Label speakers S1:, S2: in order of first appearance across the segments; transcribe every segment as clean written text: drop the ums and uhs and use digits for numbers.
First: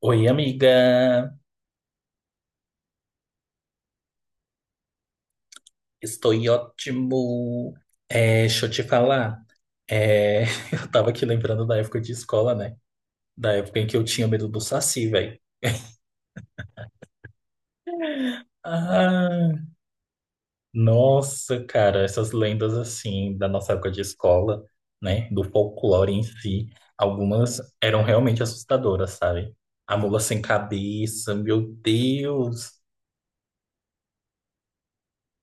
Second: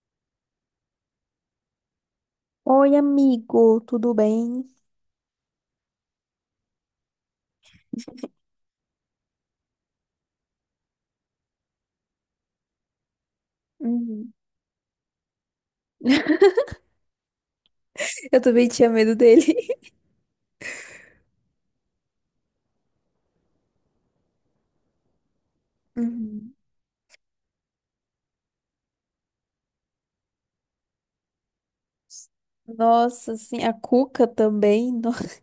S1: Oi, amiga.
S2: Oi, amigo, tudo bem?
S1: Estou ótimo. Deixa eu te falar. É, eu tava aqui lembrando da época de escola, né? Da época em que eu tinha
S2: Uhum.
S1: medo do Saci, velho.
S2: Eu também tinha medo dele.
S1: Ah, nossa, cara, essas lendas assim da nossa época de escola, né? Do folclore em
S2: Uhum.
S1: si, algumas eram realmente assustadoras, sabe? A mula sem cabeça, meu Deus.
S2: Nossa, assim, a Cuca também.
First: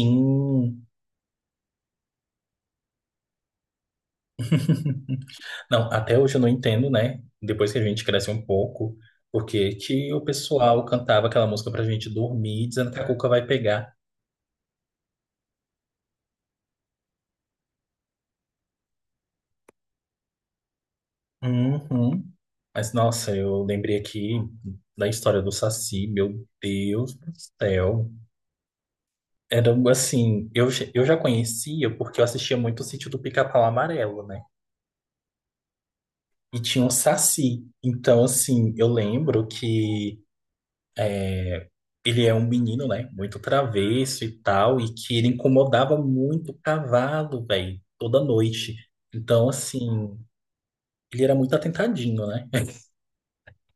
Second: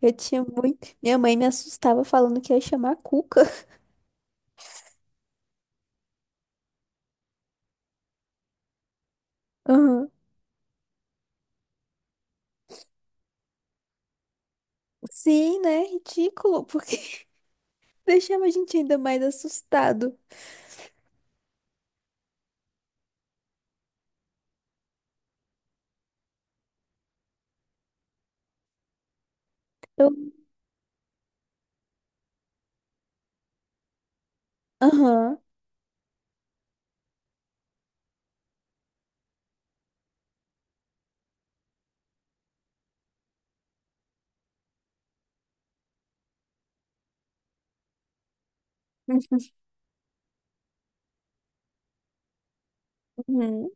S2: Eu tinha muito. Minha mãe me assustava falando que ia chamar a Cuca.
S1: Não, até hoje eu não entendo, né? Depois que a gente cresce um pouco, porque
S2: Uhum.
S1: que o pessoal cantava aquela música pra gente dormir, dizendo que a cuca vai pegar.
S2: Sim, né? Ridículo, porque deixava a gente ainda mais assustado.
S1: Uhum. Mas, nossa, eu lembrei aqui da história do Saci, meu Deus do céu. Era
S2: Eu...
S1: assim, eu já conhecia porque eu assistia muito o Sítio do Pica-Pau Amarelo, né?
S2: Aham.
S1: E tinha um Saci. Então, assim, eu lembro que é, ele é um menino, né? Muito travesso e tal, e que ele incomodava muito o cavalo, velho, toda noite. Então, assim, ele era muito atentadinho, né?
S2: Uhum.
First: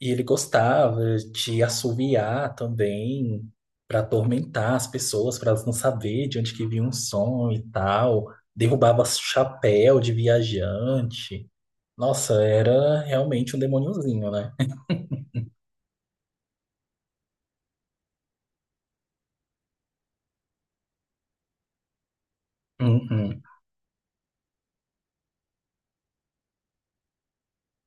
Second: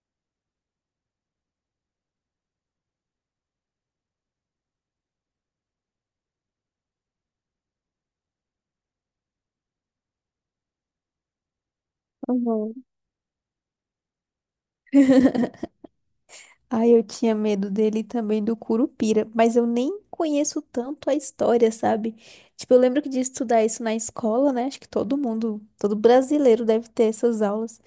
S1: E ele gostava de assoviar também, para atormentar as pessoas, para elas não saber de onde que vinha um som e tal. Derrubava chapéu de viajante. Nossa,
S2: Uhum.
S1: era realmente um demôniozinho, né?
S2: Uhum. Ai, eu tinha medo dele e também do Curupira, mas eu nem conheço tanto a história, sabe? Tipo, eu lembro que de
S1: Uhum,
S2: estudar isso na escola, né? Acho que todo mundo, todo brasileiro deve ter essas aulas.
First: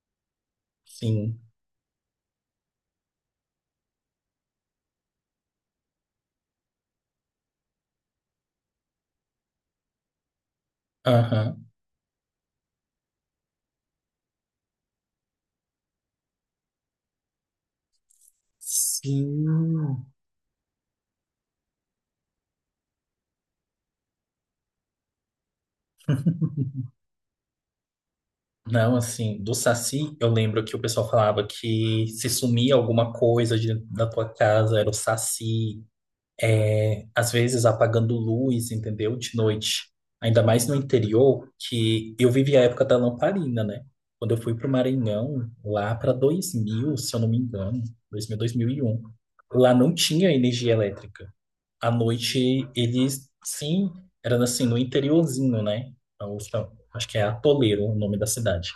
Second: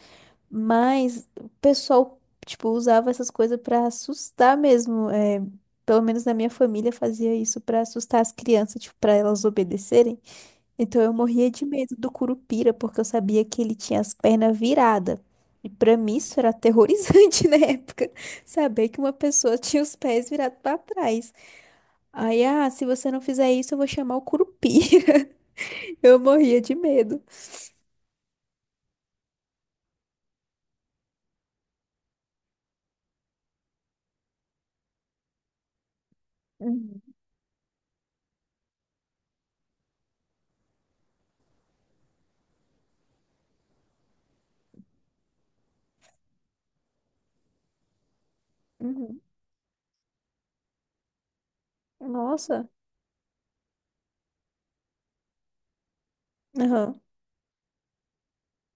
S2: Mas
S1: sim.
S2: o pessoal, tipo, usava essas coisas pra assustar mesmo. Pelo menos na minha família fazia isso pra assustar as crianças, tipo, para elas obedecerem. Então eu morria de
S1: Aham.
S2: medo do Curupira, porque eu sabia que ele tinha as pernas viradas. E pra mim isso era aterrorizante na época, saber que uma pessoa tinha os
S1: Sim.
S2: pés virados pra trás. Aí, ah, se você não fizer isso, eu vou chamar o Curupira. Eu morria de medo.
S1: Não, assim, do Saci, eu lembro que o pessoal falava que se sumia alguma coisa de- da tua casa, era o Saci,
S2: Uhum,
S1: é, às vezes apagando luz, entendeu? De noite. Ainda mais no interior, que eu vivi a época da lamparina, né? Quando eu fui para o Maranhão, lá para 2000, se eu não me engano, 2000, 2001,
S2: uhum.
S1: lá não tinha energia elétrica. À noite,
S2: Nossa.
S1: eles, sim, era assim, no interiorzinho, né? Então,
S2: Aham.
S1: acho que é Atoleiro o nome da cidade.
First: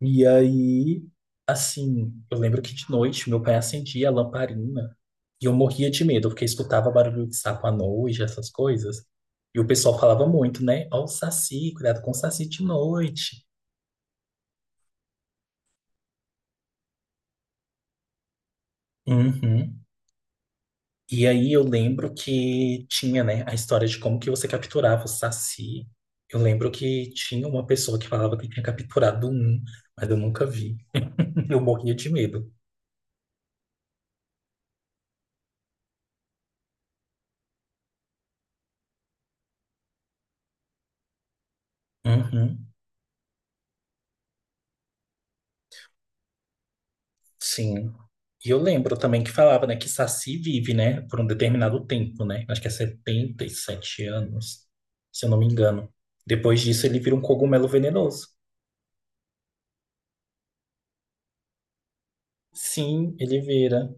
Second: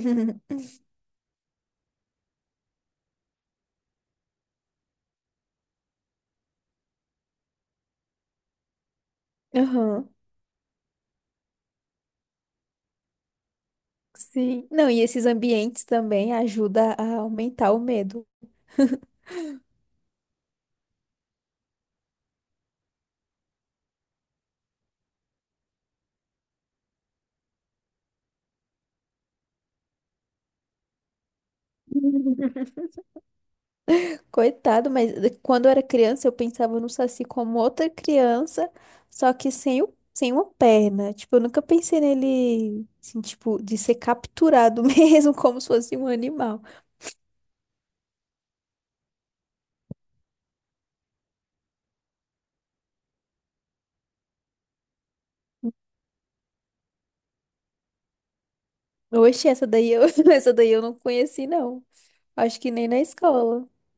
S1: E aí, assim, eu lembro que de noite meu pai acendia a lamparina e eu morria de medo, porque eu escutava barulho de sapo à noite, essas coisas. E o pessoal
S2: Aham.
S1: falava muito, né? Ó, o saci, cuidado com o saci de noite.
S2: Sim. Não, e esses ambientes também ajudam a aumentar o medo.
S1: Uhum. E aí eu lembro que tinha, né, a história de como que você capturava o saci. Eu lembro que tinha uma pessoa que falava que tinha capturado um, mas eu nunca vi. Eu morria de medo.
S2: Coitado, mas quando eu era criança eu pensava no Saci como outra criança, só que sem uma perna. Tipo, eu nunca pensei
S1: Uhum.
S2: nele, assim, tipo, de ser capturado mesmo, como se fosse um animal.
S1: Sim. E eu lembro também que falava, né, que Saci vive, né, por um determinado tempo, né? Acho que é 77 anos, se eu não me engano. Depois disso, ele vira um cogumelo venenoso.
S2: Oxe, essa daí eu não conheci, não. Acho que nem na
S1: Sim, ele
S2: escola.
S1: vira.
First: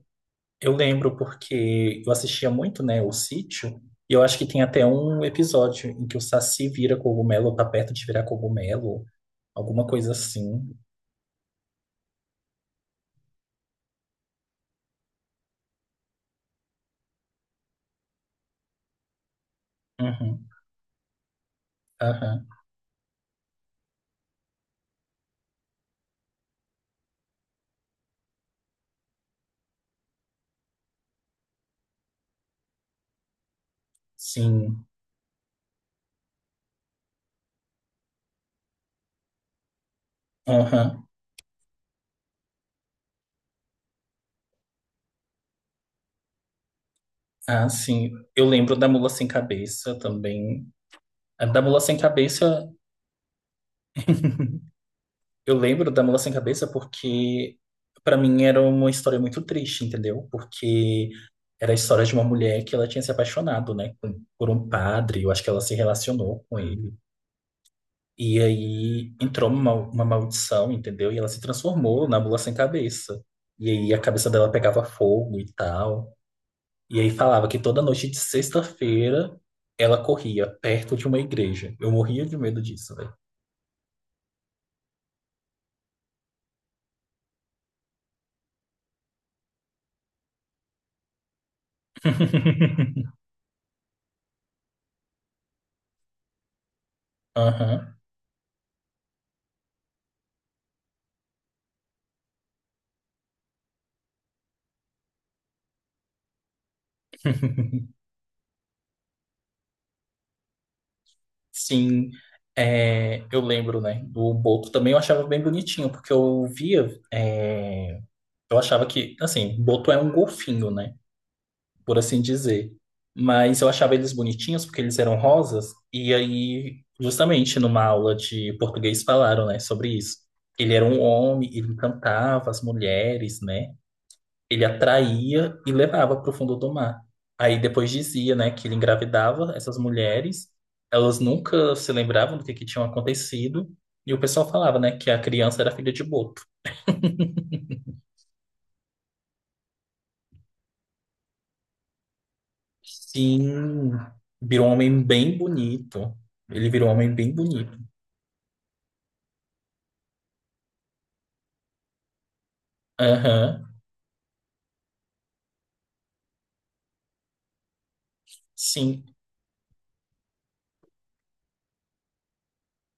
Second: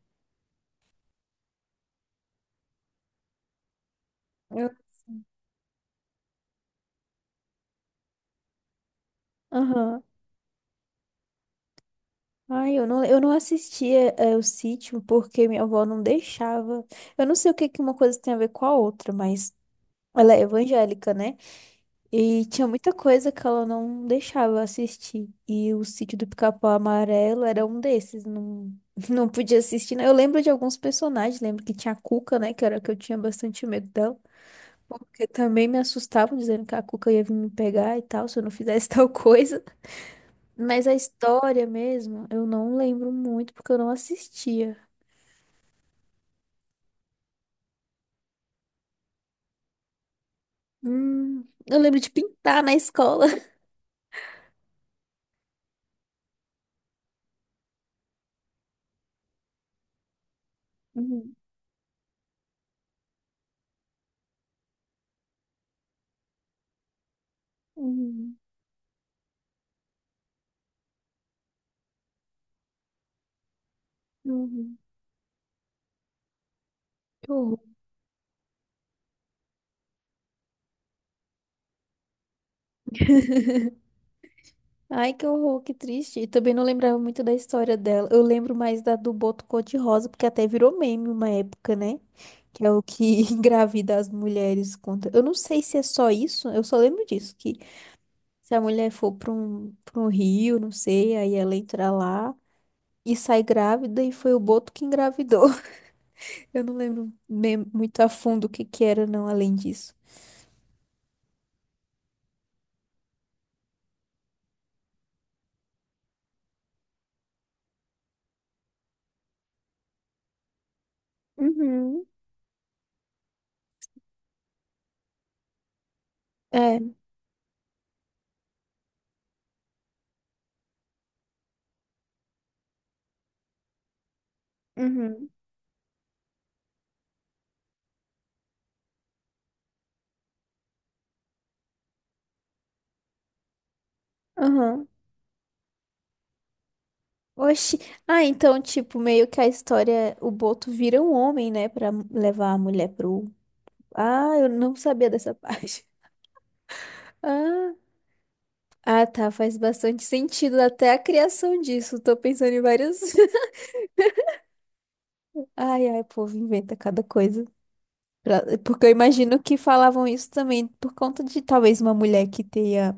S1: Eu lembro porque eu assistia muito, né, O Sítio, e eu acho que tem
S2: Eu-
S1: até um episódio em que o Saci vira cogumelo, ou tá perto de virar cogumelo, alguma
S2: Aham.
S1: coisa assim.
S2: Ai, eu não assistia, o sítio porque minha avó não deixava. Eu não sei o que que uma coisa tem a ver com a outra, mas ela é
S1: Uhum,
S2: evangélica, né? E
S1: aham,
S2: tinha muita coisa que ela não deixava eu assistir. E o Sítio do Pica-Pau Amarelo era um desses. Não, não podia assistir. Né? Eu lembro de alguns personagens. Lembro que tinha a Cuca, né? Que era que eu tinha bastante medo dela.
S1: sim,
S2: Porque também me assustavam dizendo que a Cuca ia vir me pegar e tal, se eu não fizesse tal coisa. Mas a
S1: aham.
S2: história mesmo, eu não lembro muito porque eu não assistia.
S1: Ah, sim. Eu lembro da Mula Sem Cabeça também. A da
S2: Eu
S1: Mula Sem
S2: lembro de pintar
S1: Cabeça,
S2: na escola.
S1: eu lembro da Mula Sem Cabeça porque, pra mim, era uma história muito triste, entendeu? Porque era a história de uma mulher que ela tinha se apaixonado, né, com- por um padre. Eu acho que ela se relacionou com ele.
S2: Uhum, uhum,
S1: E aí entrou uma maldição, entendeu? E ela se transformou na Mula Sem Cabeça. E aí a cabeça dela
S2: uhum.
S1: pegava fogo e tal. E aí
S2: Que
S1: falava que
S2: horror.
S1: toda noite de sexta-feira ela corria perto de uma igreja. Eu morria de medo disso, velho.
S2: Ai, que horror, que triste. E também não lembrava muito da história dela. Eu lembro mais da do boto cor-de-rosa, porque até virou meme uma época, né? Que é o que engravida as mulheres contra. Eu não sei se é só isso, eu só lembro disso, que
S1: Aham.
S2: se a mulher for para um rio, não sei, aí ela entra lá e sai grávida e foi o boto que engravidou. Eu não lembro muito a fundo o que que era, não, além disso.
S1: Sim, é, eu lembro, né, do Boto também eu achava bem bonitinho, porque eu via, é, eu achava que, assim, Boto é um golfinho, né, por
S2: Uhum,
S1: assim dizer, mas eu achava eles bonitinhos porque eles eram rosas, e
S2: é.
S1: aí, justamente numa aula de português falaram, né, sobre isso. Ele era um homem, ele encantava as mulheres, né, ele
S2: Uhum.
S1: atraía e levava para o fundo do mar. Aí depois dizia, né, que ele engravidava essas mulheres, elas nunca se lembravam que tinha acontecido, e o pessoal falava,
S2: Aham.
S1: né, que a criança era filha de Boto.
S2: Oxi. Ah, então, tipo, meio que a história, o Boto vira um homem, né, pra levar a mulher pro.
S1: Sim,
S2: Ah, eu
S1: virou um
S2: não
S1: homem
S2: sabia dessa
S1: bem
S2: parte.
S1: bonito. Ele virou um homem bem
S2: Ah,
S1: bonito.
S2: ah, tá, faz bastante sentido até a criação disso. Tô pensando em vários.
S1: Aham,
S2: Ai, ai, o povo inventa cada coisa. Porque eu
S1: sim,
S2: imagino que falavam isso também por conta de talvez uma mulher que tenha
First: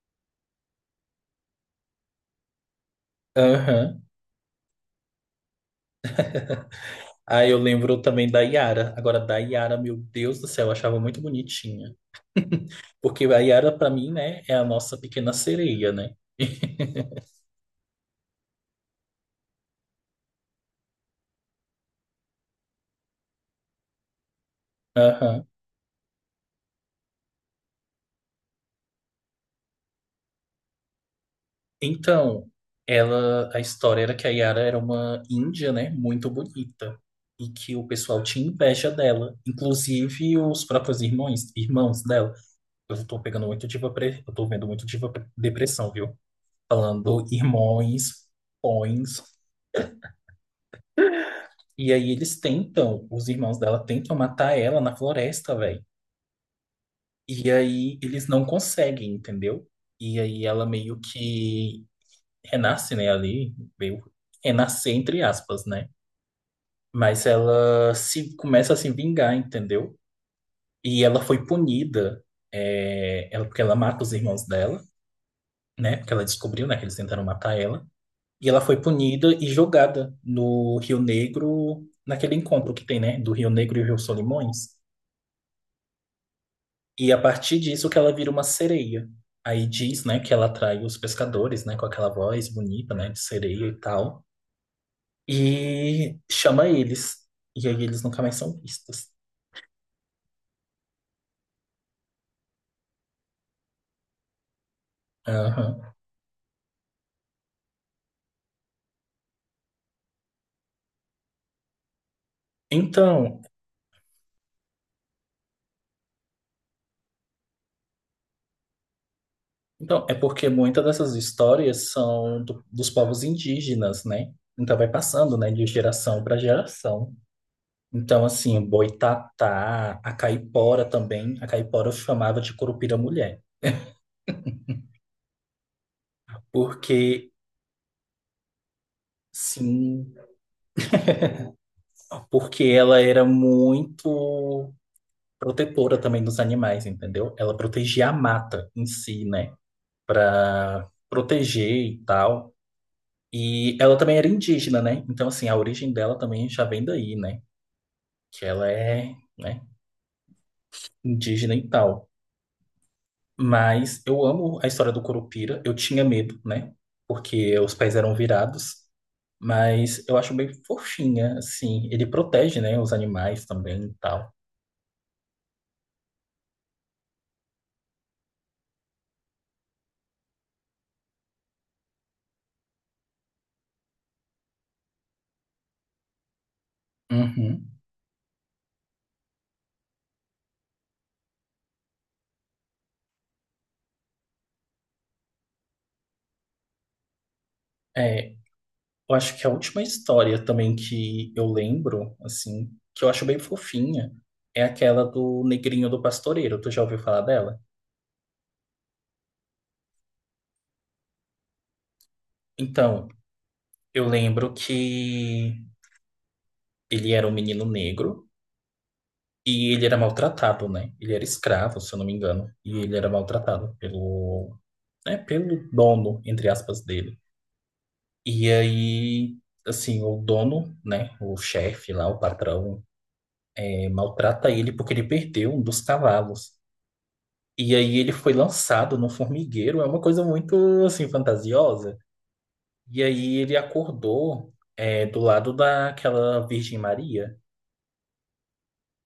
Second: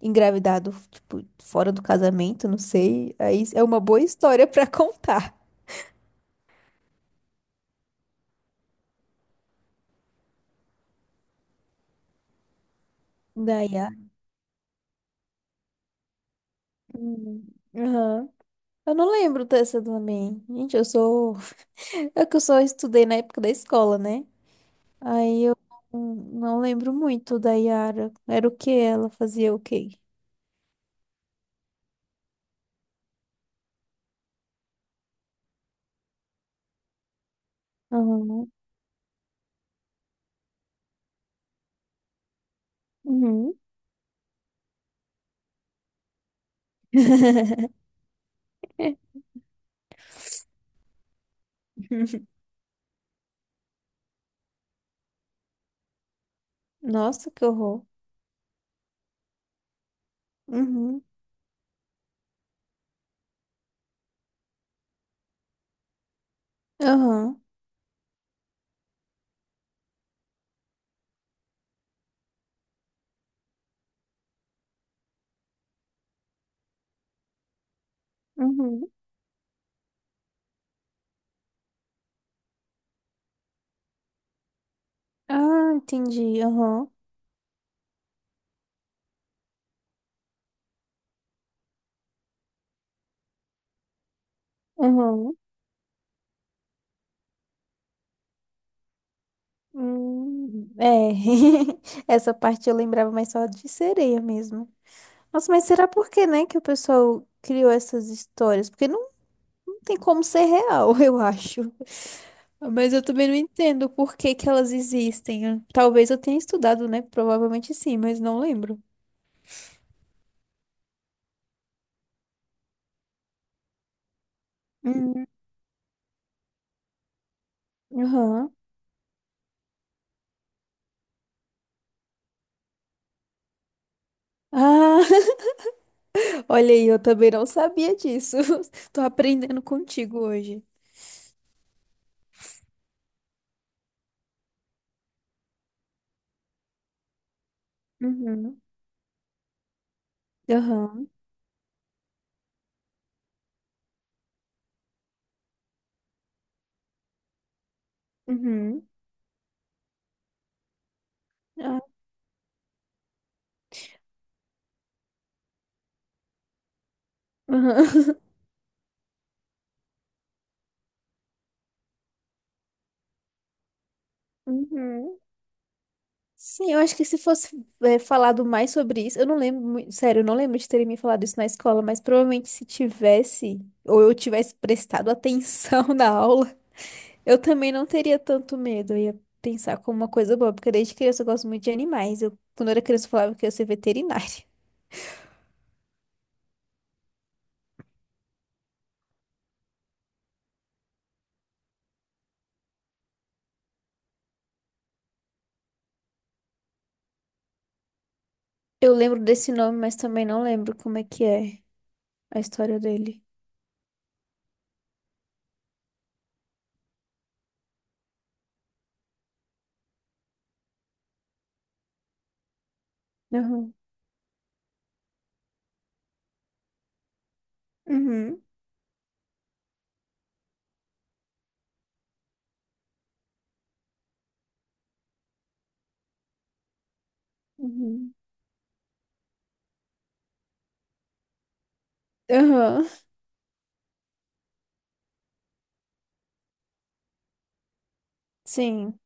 S2: engravidado, tipo, fora do casamento, não sei. Aí é uma boa
S1: aham.
S2: história pra contar.
S1: Aí eu lembro também da Yara. Agora, da Yara, meu Deus do céu, eu achava muito bonitinha. Porque a Yara,
S2: Daí,
S1: pra
S2: ah,
S1: mim, né, é a nossa pequena sereia, né?
S2: hum, aham. Eu não lembro dessa também. Gente, eu sou. É que eu só estudei na época da escola, né? Aí
S1: Aham.
S2: eu não lembro muito da Yara. Era o que ela fazia o quê?
S1: Então, ela, a história era que a Yara era uma índia, né, muito bonita, e que o pessoal tinha
S2: Aham.
S1: inveja dela, inclusive os próprios irmãos, irmãos dela. Eu tô pegando
S2: Uhum.
S1: eu tô vendo muito diva pre- depressão, viu? Falando irmãos, pões. E aí eles tentam, os irmãos dela tentam matar ela na floresta, velho.
S2: Nossa, que
S1: E
S2: horror.
S1: aí eles não conseguem, entendeu? E aí ela meio
S2: Uhum.
S1: que renasce, né, ali, meio renascer entre aspas, né? Mas
S2: Aham.
S1: ela se começa a se vingar, entendeu? E ela foi punida, é, ela, porque ela mata os irmãos dela, né? Porque ela descobriu, né, que eles tentaram matar ela. E ela foi
S2: Uhum.
S1: punida e jogada no Rio Negro, naquele encontro que tem, né? Do Rio Negro e o Rio Solimões.
S2: Ah, entendi. Aham.
S1: E a partir disso que ela vira uma sereia. Aí diz, né, que ela atrai os pescadores, né, com aquela voz bonita, né, de sereia e tal.
S2: Aham.
S1: E chama eles. E aí eles nunca mais são vistos.
S2: É. Essa parte eu lembrava mais só de sereia mesmo. Nossa, mas
S1: Aham.
S2: será por que, né, que o pessoal criou essas histórias? Porque não tem como ser real, eu acho. Mas eu também não
S1: Então,
S2: entendo por que que elas existem. Talvez eu tenha estudado, né? Provavelmente sim, mas não lembro.
S1: Então, é porque muitas dessas histórias são dos povos indígenas, né? Então vai
S2: Hum,
S1: passando, né, de geração para geração. Então,
S2: aham.
S1: assim, o Boitatá, a caipora também, a caipora eu chamava de Curupira Mulher,
S2: Ah, olha aí, eu também
S1: porque
S2: não sabia disso. Tô aprendendo
S1: sim,
S2: contigo hoje.
S1: porque ela era muito protetora também dos animais, entendeu? Ela protegia a
S2: Uhum.
S1: mata em si, né, para
S2: Aham.
S1: proteger e tal. E ela também era indígena, né? Então, assim, a origem dela também já vem daí, né? Que ela
S2: Uhum.
S1: é, né, indígena e
S2: Ah,
S1: tal. Mas eu amo a história do Curupira. Eu tinha medo, né? Porque os pés eram
S2: aham.
S1: virados. Mas eu acho bem fofinha, assim. Ele protege, né, os animais também e tal.
S2: Uhum. Sim, eu acho que se fosse falado mais sobre isso, eu não lembro, sério, eu não lembro de terem me falado isso na escola, mas provavelmente se tivesse, ou eu tivesse prestado atenção na aula, eu
S1: Uhum.
S2: também não teria tanto medo. Eu ia pensar como uma coisa boa, porque desde criança eu gosto muito de animais. Eu, quando eu era criança, eu falava que eu ia ser veterinária.
S1: É, eu acho que a última história também que eu lembro, assim, que eu acho bem fofinha, é aquela do Negrinho do Pastoreiro. Tu já ouviu falar dela?
S2: Eu lembro desse nome, mas também não lembro como é que é a história
S1: Então,
S2: dele.
S1: eu lembro que ele era um menino negro. E ele era maltratado, né? Ele era escravo, se eu não me engano. E ele era maltratado
S2: Aham.
S1: pelo, né, pelo dono, entre aspas, dele.
S2: Uhum.
S1: E aí, assim, o dono, né? O chefe lá, o patrão, eh, maltrata ele porque ele perdeu um dos cavalos. E aí ele
S2: Uhum.
S1: foi lançado no formigueiro. É uma coisa muito, assim, fantasiosa.
S2: Aham.
S1: E aí ele acordou, eh, do lado daquela Virgem Maria.
S2: Sim.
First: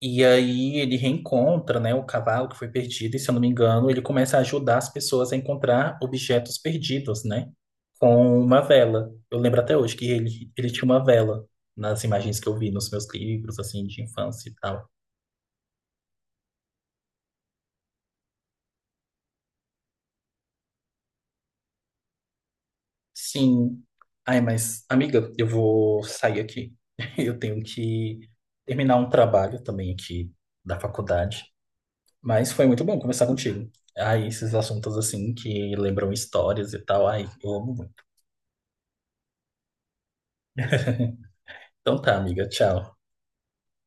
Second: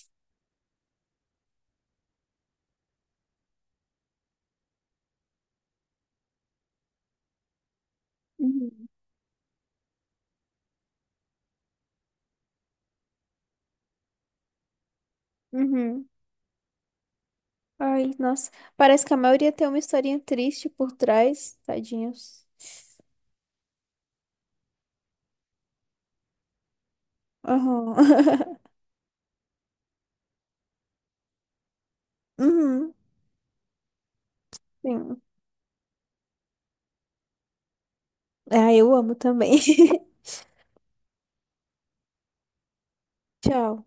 S1: E aí ele reencontra, né, o cavalo que foi perdido, e se eu não me engano, ele começa a ajudar as pessoas a encontrar objetos perdidos, né, com uma
S2: Uhum.
S1: vela. Eu lembro até hoje que ele tinha uma vela nas imagens que eu vi nos meus livros, assim, de infância e tal.
S2: Uhum. Ai, nossa. Parece que a maioria tem uma historinha triste por trás. Tadinhos.
S1: Sim. Ai, mas, amiga, eu vou sair aqui. Eu tenho
S2: Aham.
S1: que terminar um trabalho também aqui da faculdade. Mas foi muito
S2: Uhum.
S1: bom conversar contigo. Ai, esses assuntos,
S2: Sim.
S1: assim, que lembram histórias e tal. Ai, eu amo muito.
S2: Ah, eu amo também.
S1: Então tá, amiga. Tchau.
S2: Tchau.